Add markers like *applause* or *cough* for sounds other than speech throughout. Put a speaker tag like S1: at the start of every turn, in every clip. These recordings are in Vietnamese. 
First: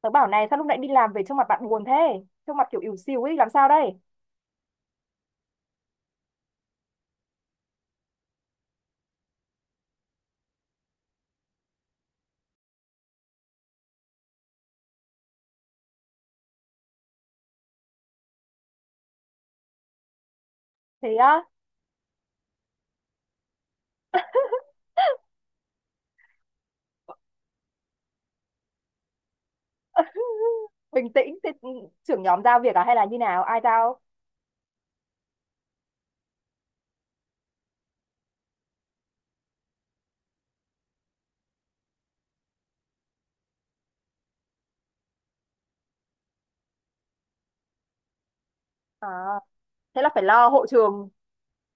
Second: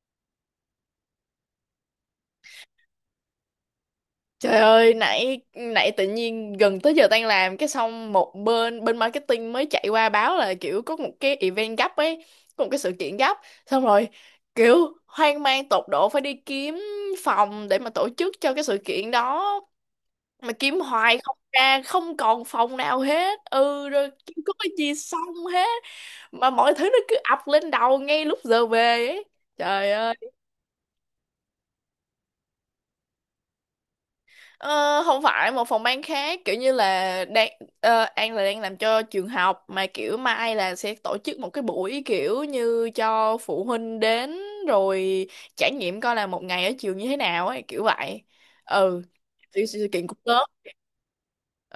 S1: Tớ bảo này sao lúc nãy đi làm về trông mặt bạn buồn thế? Trông mặt kiểu ỉu xìu ấy, làm sao đây?
S2: Trời ơi, nãy nãy tự nhiên gần tới giờ tan làm cái xong một bên bên marketing mới chạy qua báo là kiểu có một cái event gấp ấy, có một cái sự kiện gấp. Xong rồi kiểu hoang mang tột độ phải đi kiếm phòng để mà tổ chức cho cái sự kiện đó mà kiếm
S1: Thế
S2: hoài không
S1: á,
S2: ra, không còn phòng nào hết. Ừ rồi kiếm có cái gì xong hết mà mọi thứ nó cứ ập lên đầu ngay lúc giờ về ấy. Trời ơi.
S1: bình tĩnh, thế trưởng nhóm giao việc à hay là như nào? Ai giao?
S2: Ờ, không phải một phòng ban khác kiểu như là đang An là đang làm cho trường học mà kiểu mai là sẽ tổ chức một cái buổi kiểu như cho phụ huynh đến rồi trải nghiệm coi là một ngày ở trường như thế nào ấy kiểu vậy, ừ,
S1: À,
S2: sự, sự
S1: thế
S2: kiện
S1: là
S2: cũng
S1: phải
S2: lớn.
S1: lo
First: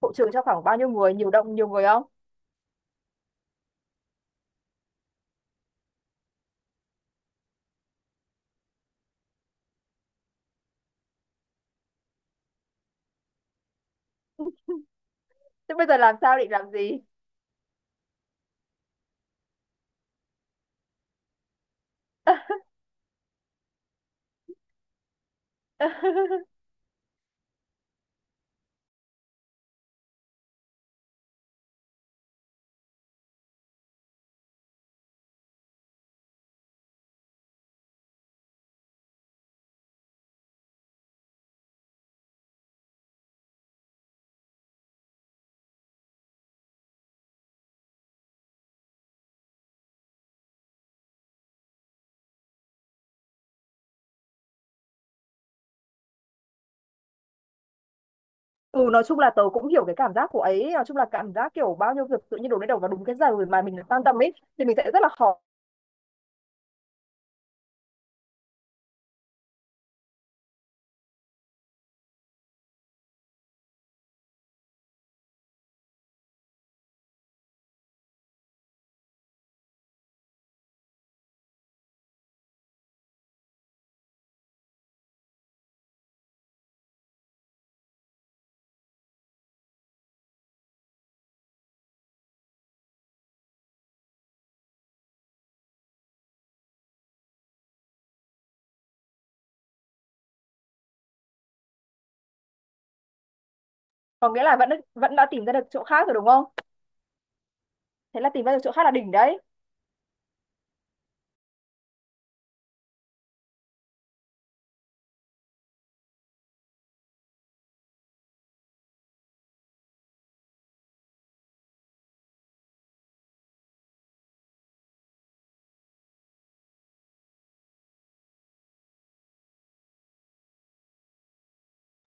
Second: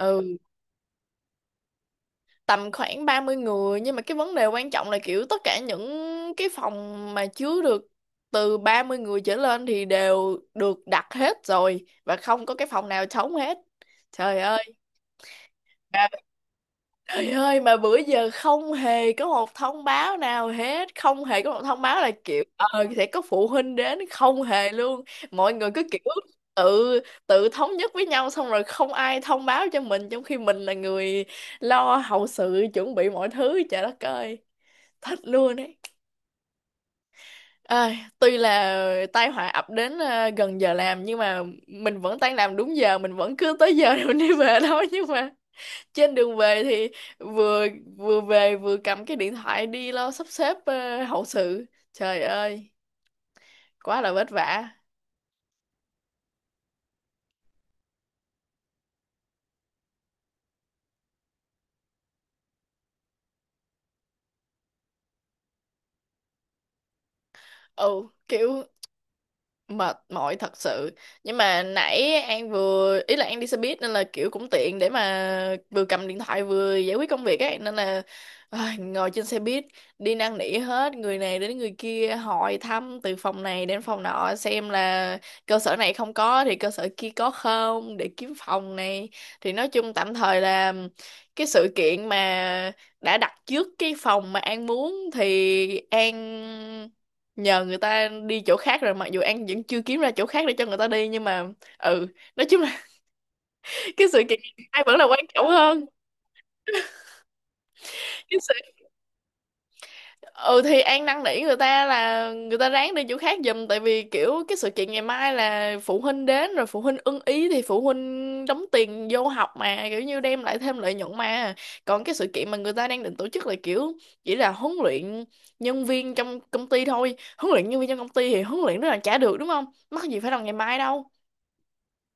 S1: hộ trường cho khoảng bao nhiêu người, nhiều đông, nhiều người không?
S2: tầm khoảng 30 người nhưng mà cái vấn đề quan trọng là kiểu tất cả những cái phòng mà chứa được từ 30 người trở lên thì đều được đặt hết rồi và không có cái phòng nào trống hết. Trời ơi.
S1: Thế bây giờ làm sao định làm gì?
S2: Trời ơi mà bữa giờ không hề có một thông báo nào hết. Không hề có một thông báo là kiểu ờ sẽ có phụ huynh đến. Không hề luôn. Mọi người cứ kiểu
S1: *laughs*
S2: tự tự thống nhất với nhau. Xong rồi không ai thông báo cho mình. Trong khi mình là người lo hậu sự, chuẩn bị mọi thứ. Trời đất ơi. Thích luôn ấy. Ơi, tuy là tai họa ập đến gần giờ làm nhưng mà mình vẫn tan làm đúng giờ, mình vẫn cứ tới giờ *laughs* rồi đi về thôi, nhưng mà trên đường về thì vừa vừa về vừa cầm cái điện thoại đi lo sắp xếp hậu sự. Trời ơi, quá là vất vả.
S1: Ừ nói chung là tớ cũng hiểu cái cảm giác của ấy, nói chung là cảm giác kiểu bao nhiêu việc tự nhiên đổ lên đầu vào đúng cái giờ mà mình quan tâm ấy thì mình sẽ rất là khó.
S2: Ừ, kiểu mệt mỏi thật sự. Nhưng mà nãy An vừa ý là An đi xe buýt nên là kiểu cũng tiện để mà vừa cầm điện thoại vừa giải quyết công việc ấy, nên là ai, ngồi trên xe buýt đi năn nỉ hết người này đến người kia, hỏi thăm từ phòng này đến phòng nọ xem là cơ sở này không có thì cơ sở kia có không, để kiếm phòng này. Thì nói chung tạm thời là cái sự kiện mà đã đặt trước cái phòng mà An muốn thì An nhờ người ta đi chỗ khác rồi, mặc dù An vẫn chưa kiếm ra chỗ khác để cho người ta đi, nhưng mà ừ, nói chung là *laughs* cái sự
S1: Có nghĩa
S2: kiện
S1: là vẫn
S2: ai vẫn là
S1: vẫn
S2: quan
S1: đã tìm
S2: trọng
S1: ra được chỗ
S2: hơn.
S1: khác rồi đúng không? Thế là
S2: Cái
S1: tìm ra
S2: sự,
S1: được chỗ khác là đỉnh đấy.
S2: ừ, thì An năn nỉ người ta là người ta ráng đi chỗ khác giùm, tại vì kiểu cái sự kiện ngày mai là phụ huynh đến rồi, phụ huynh ưng ý thì phụ huynh đóng tiền vô học mà, kiểu như đem lại thêm lợi nhuận mà. Còn cái sự kiện mà người ta đang định tổ chức là kiểu chỉ là huấn luyện nhân viên trong công ty thôi, huấn luyện nhân viên trong công ty thì huấn luyện rất là trả được đúng không, mắc gì phải làm ngày mai đâu,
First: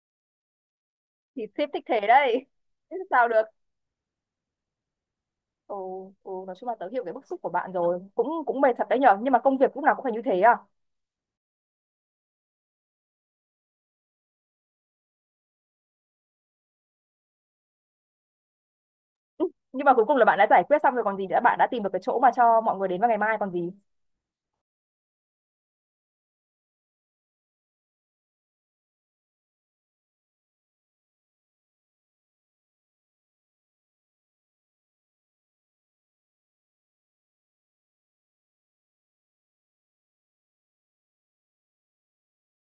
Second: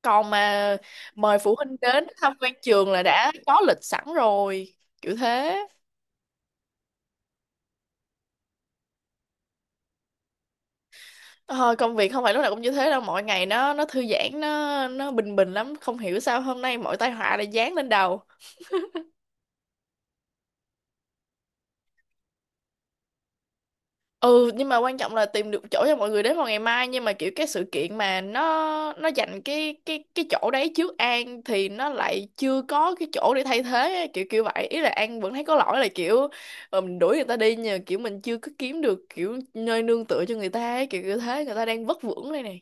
S2: còn mà mời
S1: Thì
S2: phụ
S1: ship
S2: huynh
S1: thích thế
S2: đến tham
S1: đấy.
S2: quan
S1: *laughs*
S2: trường
S1: Thế
S2: là
S1: sao
S2: đã
S1: được.
S2: có lịch sẵn rồi, kiểu thế.
S1: ừ, nói chung là tớ hiểu cái bức xúc của bạn rồi, cũng cũng mệt thật đấy nhở, nhưng mà công việc lúc nào cũng phải như thế à?
S2: Ờ, công việc không phải lúc nào cũng như thế đâu, mọi ngày nó thư giãn, nó bình bình lắm, không hiểu sao hôm nay mọi tai họa lại giáng lên đầu.
S1: Ừ, nhưng mà cuối cùng là bạn đã giải quyết xong rồi còn gì nữa, bạn đã tìm được cái chỗ mà cho mọi người đến vào ngày mai còn gì.
S2: Ừ, nhưng mà quan trọng là tìm được chỗ cho mọi người đến vào ngày mai, nhưng mà kiểu cái sự kiện mà nó dành cái chỗ đấy trước An thì nó lại chưa có cái chỗ để thay thế á, kiểu kiểu vậy, ý là An vẫn thấy có lỗi, là kiểu mình đuổi người ta đi nhờ, kiểu mình chưa có kiếm được kiểu nơi nương tựa cho người ta ấy, kiểu kiểu thế, người ta đang vất vưởng đây nè.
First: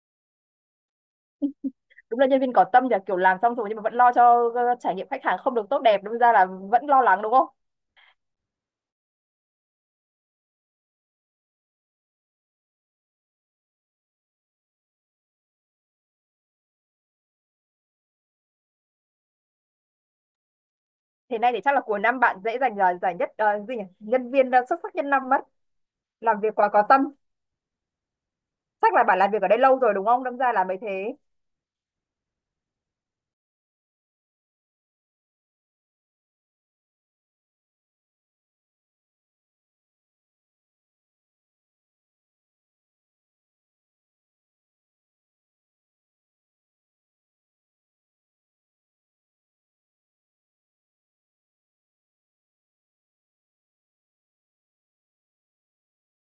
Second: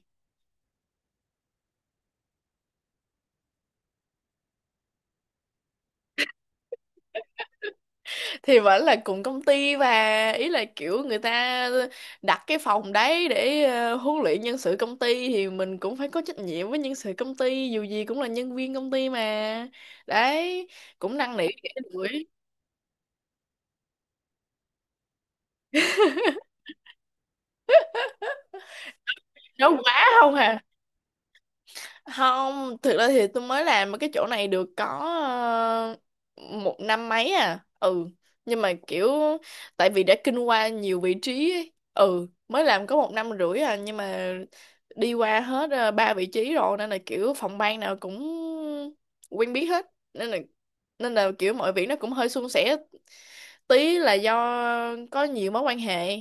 S1: Đúng là nhân viên có tâm nhỉ, kiểu làm xong rồi nhưng mà vẫn lo cho trải nghiệm khách hàng không được tốt đẹp, đâm ra là vẫn lo lắng đúng không?
S2: Thì vẫn là cùng công ty, và ý là kiểu người ta đặt cái phòng đấy để huấn luyện nhân sự công ty, thì mình cũng phải có trách nhiệm với nhân sự công ty, dù gì cũng là nhân viên công ty mà. Đấy, cũng năn
S1: Thế
S2: nỉ
S1: này thì chắc là cuối năm
S2: đuổi,
S1: bạn dễ giành giải nhất, gì nhỉ? Nhân viên xuất sắc nhất năm mất. Làm việc quá có tâm. Chắc là bạn làm việc ở đây
S2: nói
S1: lâu rồi
S2: quá
S1: đúng không,
S2: không
S1: đâm ra
S2: hà.
S1: là mới thế.
S2: Không, thực ra thì tôi mới làm ở cái chỗ này được có ờ, một năm mấy à. Ừ, nhưng mà kiểu tại vì đã kinh qua nhiều vị trí ấy. Ừ, mới làm có một năm rưỡi à, nhưng mà đi qua hết ba vị trí rồi, nên là kiểu phòng ban nào cũng quen biết hết, nên là nên là kiểu mọi việc nó cũng hơi suôn sẻ tí là do có nhiều mối quan hệ,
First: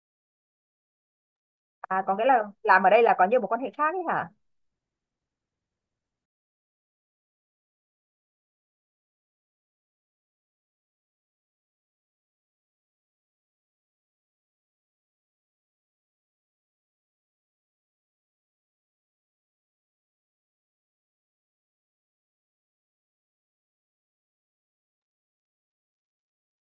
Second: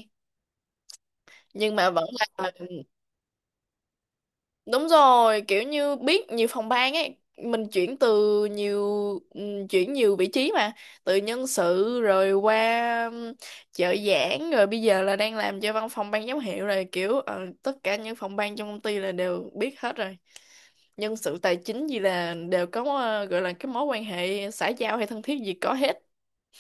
S2: nhưng mà
S1: À,
S2: vẫn
S1: có nghĩa là
S2: là.
S1: làm ở đây là có nhiều mối quan hệ khác ấy hả?
S2: Đúng rồi, kiểu như biết nhiều phòng ban ấy, mình chuyển từ nhiều chuyển nhiều vị trí mà, từ nhân sự rồi qua trợ giảng, rồi bây giờ là đang làm cho văn phòng ban giám hiệu rồi, kiểu tất cả những phòng ban trong công ty là đều biết hết rồi. Nhân sự tài chính gì là đều có gọi là cái mối quan hệ xã giao hay thân thiết gì có hết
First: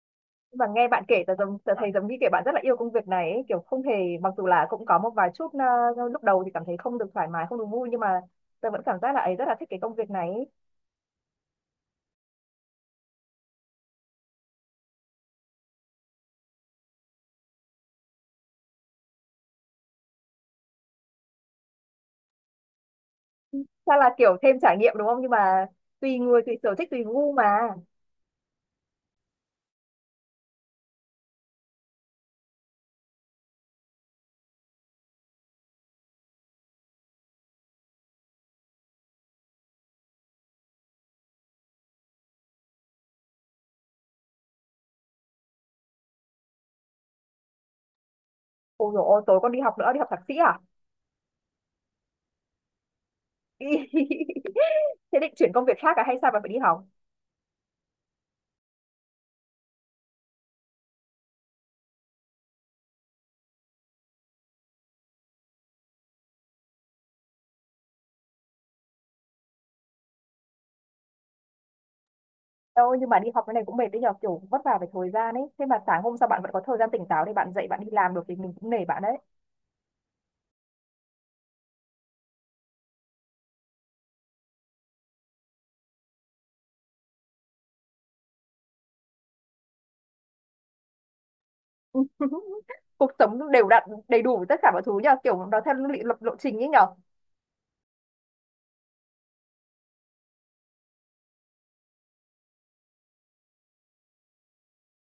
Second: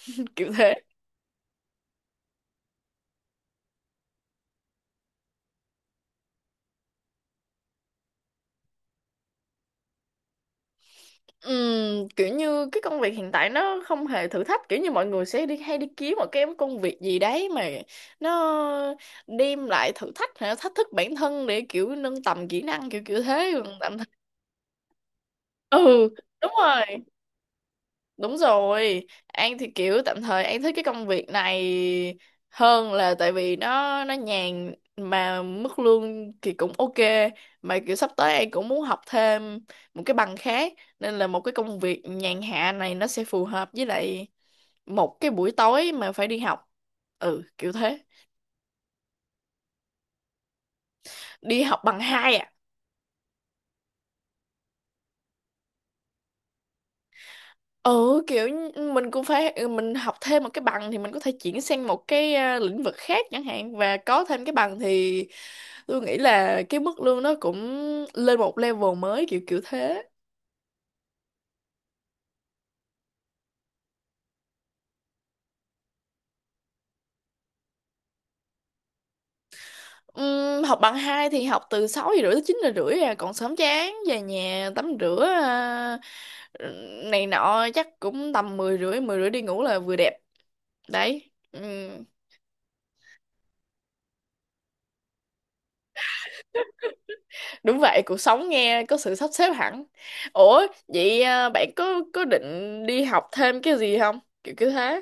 S2: *laughs* kiểu
S1: Mà
S2: thế.
S1: nghe bạn kể tớ giống, tớ thấy giống như kiểu bạn rất là yêu công việc này ấy, kiểu không hề, mặc dù là cũng có một vài chút lúc đầu thì cảm thấy không được thoải mái, không được vui, nhưng mà tớ vẫn cảm giác là ấy rất là thích cái công việc này ấy.
S2: Kiểu như cái công việc hiện tại nó không hề thử thách, kiểu như mọi người sẽ đi hay đi kiếm một cái công việc gì đấy mà nó đem lại thử thách hay là thách thức bản thân để kiểu nâng tầm kỹ năng, kiểu kiểu thế, còn tạm
S1: Chắc
S2: thời
S1: là kiểu thêm trải nghiệm đúng không, nhưng mà
S2: ừ
S1: tùy người
S2: đúng
S1: tùy sở thích tùy
S2: rồi.
S1: gu mà.
S2: Đúng rồi, An thì kiểu tạm thời An thích cái công việc này hơn, là tại vì nó nhàn mà mức lương thì cũng ok, mà kiểu sắp tới An cũng muốn học thêm một cái bằng khác, nên là một cái công việc nhàn hạ này nó sẽ phù hợp với lại một cái buổi tối mà phải đi học. Ừ, kiểu thế.
S1: Ôi dồi ôi tối con đi học nữa, đi học thạc sĩ à?
S2: Đi học bằng hai à?
S1: *laughs* Thế định chuyển công việc khác à hay sao bạn phải đi học?
S2: Ừ kiểu như ừ, mình cũng phải ừ, mình học thêm một cái bằng thì mình có thể chuyển sang một cái à, lĩnh vực khác chẳng hạn, và có thêm cái bằng thì tôi nghĩ là cái mức lương nó cũng lên một level mới, kiểu kiểu thế.
S1: Đâu nhưng mà đi học cái này cũng mệt đấy nhờ, kiểu vất vả về thời gian ấy, thế mà sáng hôm sau bạn vẫn có thời gian tỉnh táo để bạn dậy bạn đi làm được thì mình cũng nể bạn đấy.
S2: Học bằng hai thì học từ 6 giờ rưỡi tới 9 giờ rưỡi à, còn sớm chán, về nhà tắm rửa à, này nọ chắc cũng tầm mười rưỡi đi ngủ là vừa đẹp đấy. Ừm.
S1: *laughs* Cuộc sống đều đặn đầy đủ tất cả mọi thứ nhờ, kiểu nó theo lý lập lộ trình ấy nhở.
S2: Đúng vậy, cuộc sống nghe có sự sắp xếp hẳn. Ủa, vậy à, bạn có định đi học thêm cái gì không? Kiểu kiểu thế.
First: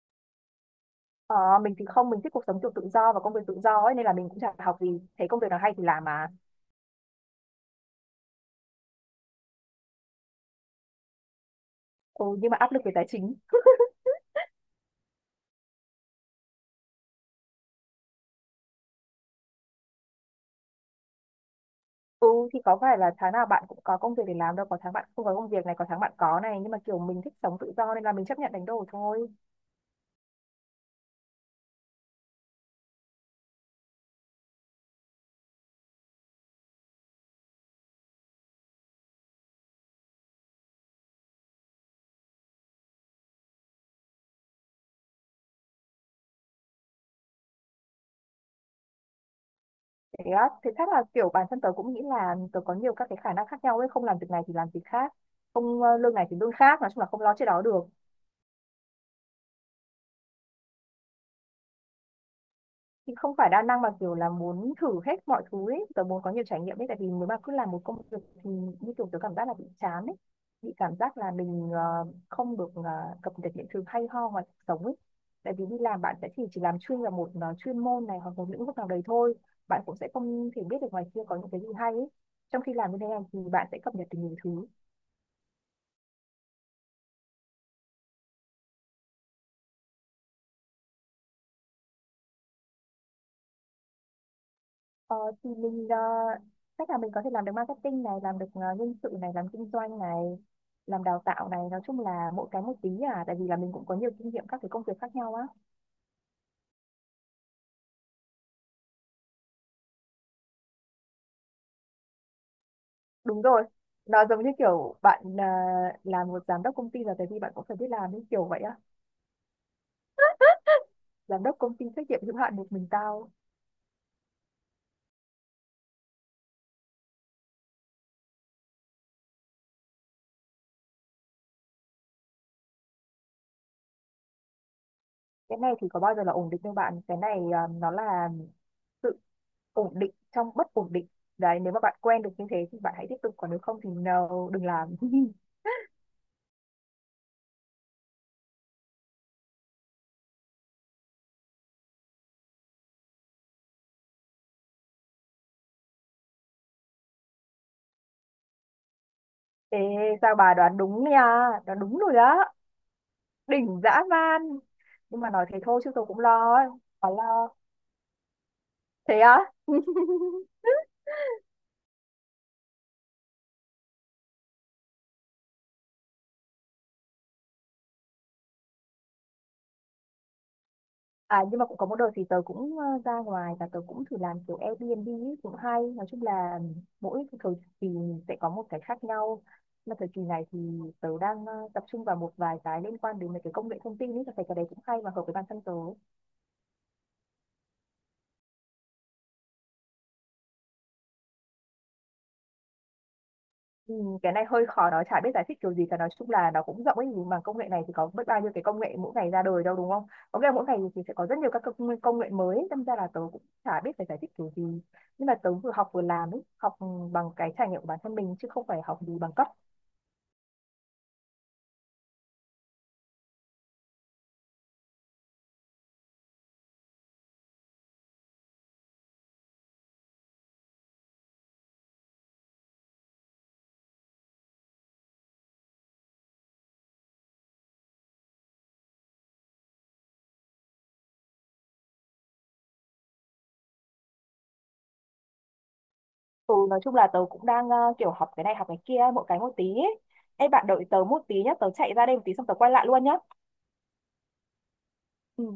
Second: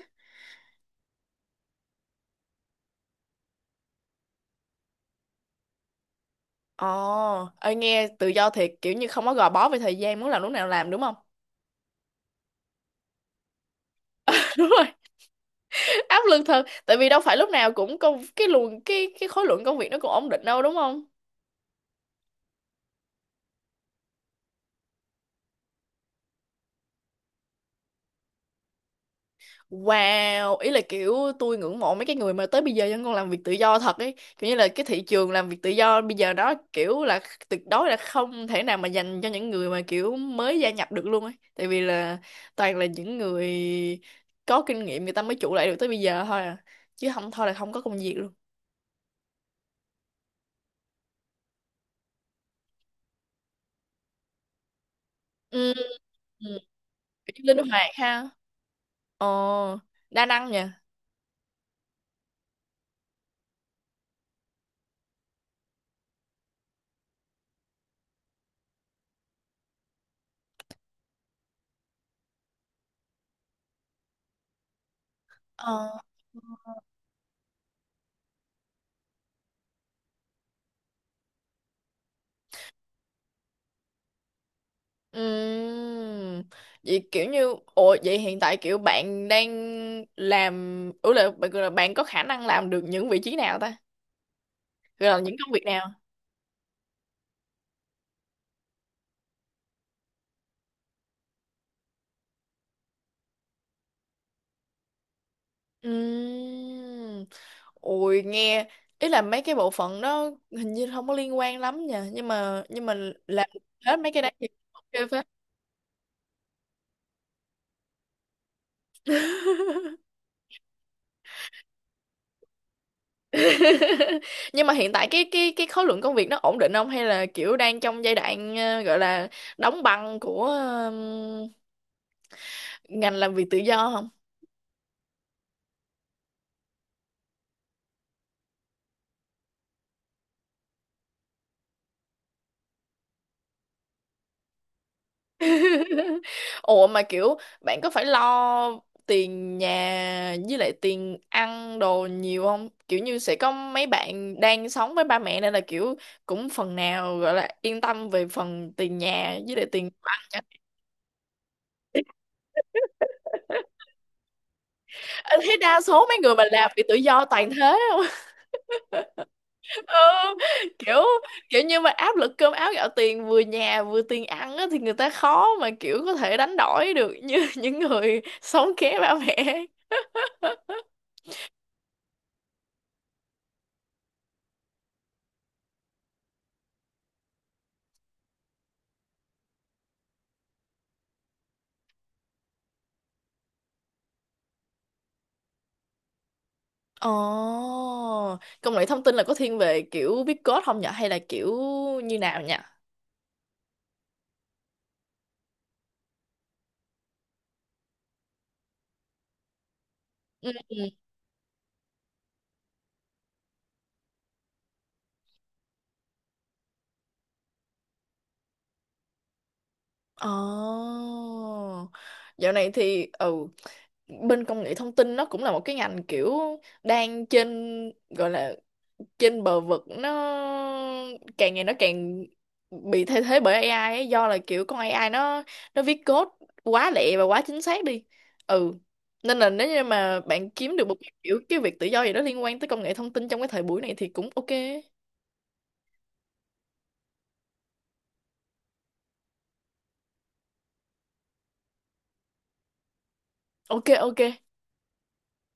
S1: ờ, mình thì không, mình thích cuộc sống kiểu tự do và công việc tự do ấy, nên là mình cũng chả học gì, thấy công việc nào hay thì làm mà.
S2: Ồ, ơi nghe tự do thiệt, kiểu như không có gò bó về thời gian, muốn làm lúc nào làm đúng không?
S1: Ừ, nhưng mà áp lực về tài chính.
S2: *laughs* Đúng rồi, áp lực thật, tại vì đâu phải lúc nào cũng công cái luồng cái khối lượng công việc nó cũng ổn định đâu đúng không?
S1: Ừ thì có phải là tháng nào bạn cũng có công việc để làm đâu, có tháng bạn không có công việc này, có tháng bạn có này, nhưng mà kiểu mình thích sống tự do nên là mình chấp nhận đánh đổi thôi.
S2: Wow, ý là kiểu tôi ngưỡng mộ mấy cái người mà tới bây giờ vẫn còn làm việc tự do thật ấy. Kiểu như là cái thị trường làm việc tự do bây giờ đó kiểu là tuyệt đối là không thể nào mà dành cho những người mà kiểu mới gia nhập được luôn ấy. Tại vì là toàn là những người có kinh nghiệm người ta mới trụ lại được tới bây giờ thôi à. Chứ không thôi là không có công việc luôn.
S1: Thế á, thế chắc là kiểu bản thân tớ cũng nghĩ là tớ có nhiều các cái khả năng khác nhau ấy, không làm việc này thì làm việc khác,
S2: Ừ,
S1: không lương này thì lương
S2: ừ.
S1: khác, nói chung là không lo
S2: Kiểu
S1: chuyện
S2: như
S1: đó
S2: linh
S1: được.
S2: hoạt ha. Ờ, đa năng nha.
S1: Thì không phải đa năng, mà kiểu là muốn thử hết mọi thứ ấy, tớ muốn có nhiều trải nghiệm ấy, tại vì nếu mà cứ làm một công việc thì như kiểu tớ cảm giác là bị chán ấy, bị cảm giác là mình không được cập nhật những thứ hay ho ngoài cuộc sống ấy, tại vì đi
S2: Ờ.
S1: làm bạn sẽ chỉ làm chuyên vào một chuyên môn này hoặc một lĩnh vực nào đấy thôi, bạn cũng sẽ không thể biết được ngoài kia có những cái gì hay ấy, trong khi làm như thế này thì bạn sẽ cập nhật được nhiều thứ.
S2: Ừm, vậy kiểu như ồ vậy hiện tại kiểu bạn đang làm, ừ là bạn có khả năng làm được những vị trí nào ta? Rồi
S1: Ờ,
S2: là những
S1: thì
S2: công việc
S1: mình
S2: nào?
S1: chắc là mình có thể làm được marketing này, làm được nhân sự này, làm kinh doanh này, làm đào tạo này, nói chung là mỗi cái một tí, à, tại vì là mình cũng có nhiều kinh nghiệm các cái công việc khác nhau á.
S2: Ừm. Ôi nghe ý là mấy cái bộ phận đó hình như không có liên quan lắm nha, nhưng mà
S1: Đúng
S2: làm
S1: rồi,
S2: hết mấy cái
S1: nó
S2: đấy
S1: giống
S2: thì
S1: như kiểu
S2: ok
S1: bạn
S2: phết.
S1: làm một giám đốc công ty, là tại vì bạn cũng phải biết làm như kiểu vậy á. Giám đốc công ty trách nhiệm hữu hạn một mình tao.
S2: *laughs* Nhưng mà hiện tại cái khối lượng công việc nó ổn định không, hay là kiểu đang trong giai đoạn gọi là đóng băng của ngành làm việc tự do không?
S1: Cái này thì có bao giờ là ổn định đâu bạn, cái này nó là sự ổn định trong bất ổn định. Đấy, nếu mà bạn quen được như thế thì bạn hãy tiếp tục, còn nếu không thì no, đừng làm. *laughs*
S2: *laughs* Ủa mà kiểu bạn có phải lo tiền nhà với lại tiền ăn đồ nhiều không? Kiểu như sẽ có mấy bạn đang sống với ba mẹ nên là kiểu cũng phần nào gọi là yên tâm về phần tiền nhà với lại
S1: Ê,
S2: tiền đồ ăn
S1: sao
S2: chẳng
S1: bà
S2: hạn.
S1: đoán đúng nha, đoán đúng rồi đó, đỉnh dã man. Nhưng mà
S2: Anh
S1: nói
S2: thấy
S1: thế thôi
S2: đa
S1: chứ tôi
S2: số mấy
S1: cũng
S2: người mà
S1: lo, ấy.
S2: làm bị tự
S1: Bà
S2: do
S1: lo.
S2: toàn thế không?
S1: Thế á?
S2: *laughs* Ừ,
S1: *laughs*
S2: kiểu kiểu như mà áp lực cơm áo gạo tiền, vừa nhà vừa tiền ăn á, thì người ta khó mà kiểu có thể đánh đổi được như *laughs* những người sống ké ba mẹ.
S1: À nhưng mà cũng có một đợt thì tớ cũng ra ngoài và tớ cũng thử làm kiểu Airbnb ấy, cũng hay. Nói chung là mỗi cái thời kỳ sẽ có một cái khác nhau. Mà thời kỳ này thì tớ đang tập trung vào một vài cái liên quan đến mấy cái công nghệ thông tin ấy, tớ thấy cái đấy cũng hay và hợp với bản thân tớ.
S2: Ồ, công nghệ thông tin là có thiên về kiểu viết code không nhở? Hay là kiểu như nào nhỉ?
S1: Ừ, cái này hơi khó nói, chả biết giải thích kiểu gì cả, nói chung là nó cũng rộng ấy, nhưng mà công nghệ này thì có biết bao nhiêu cái công nghệ mỗi ngày ra đời đâu đúng không? Có nghĩa là
S2: Ừ,
S1: mỗi ngày
S2: ừ.
S1: thì sẽ có rất nhiều các công nghệ mới ấy, đâm ra là tớ cũng chả biết phải giải thích kiểu gì, nhưng mà tớ vừa học vừa làm ấy, học bằng cái trải nghiệm của bản thân mình chứ không phải học gì bằng cấp.
S2: Ồ, dạo này thì ừ, bên công nghệ thông tin nó cũng là một cái ngành kiểu đang trên, gọi là trên bờ vực, nó càng ngày nó càng bị thay thế bởi AI ấy, do là kiểu con AI nó viết code quá lẹ và quá chính xác đi. Ừ, nên là nếu như mà bạn kiếm được một cái kiểu cái việc tự do gì đó liên quan tới công nghệ thông tin trong cái thời buổi này thì cũng ok.
S1: Ừ nói chung là tớ cũng đang kiểu học cái này học cái kia mỗi cái một tí ấy. Ê bạn đợi tớ một tí nhá, tớ chạy ra đây một tí xong tớ quay lại luôn nhá.
S2: Ok, ok.
S1: Ừ.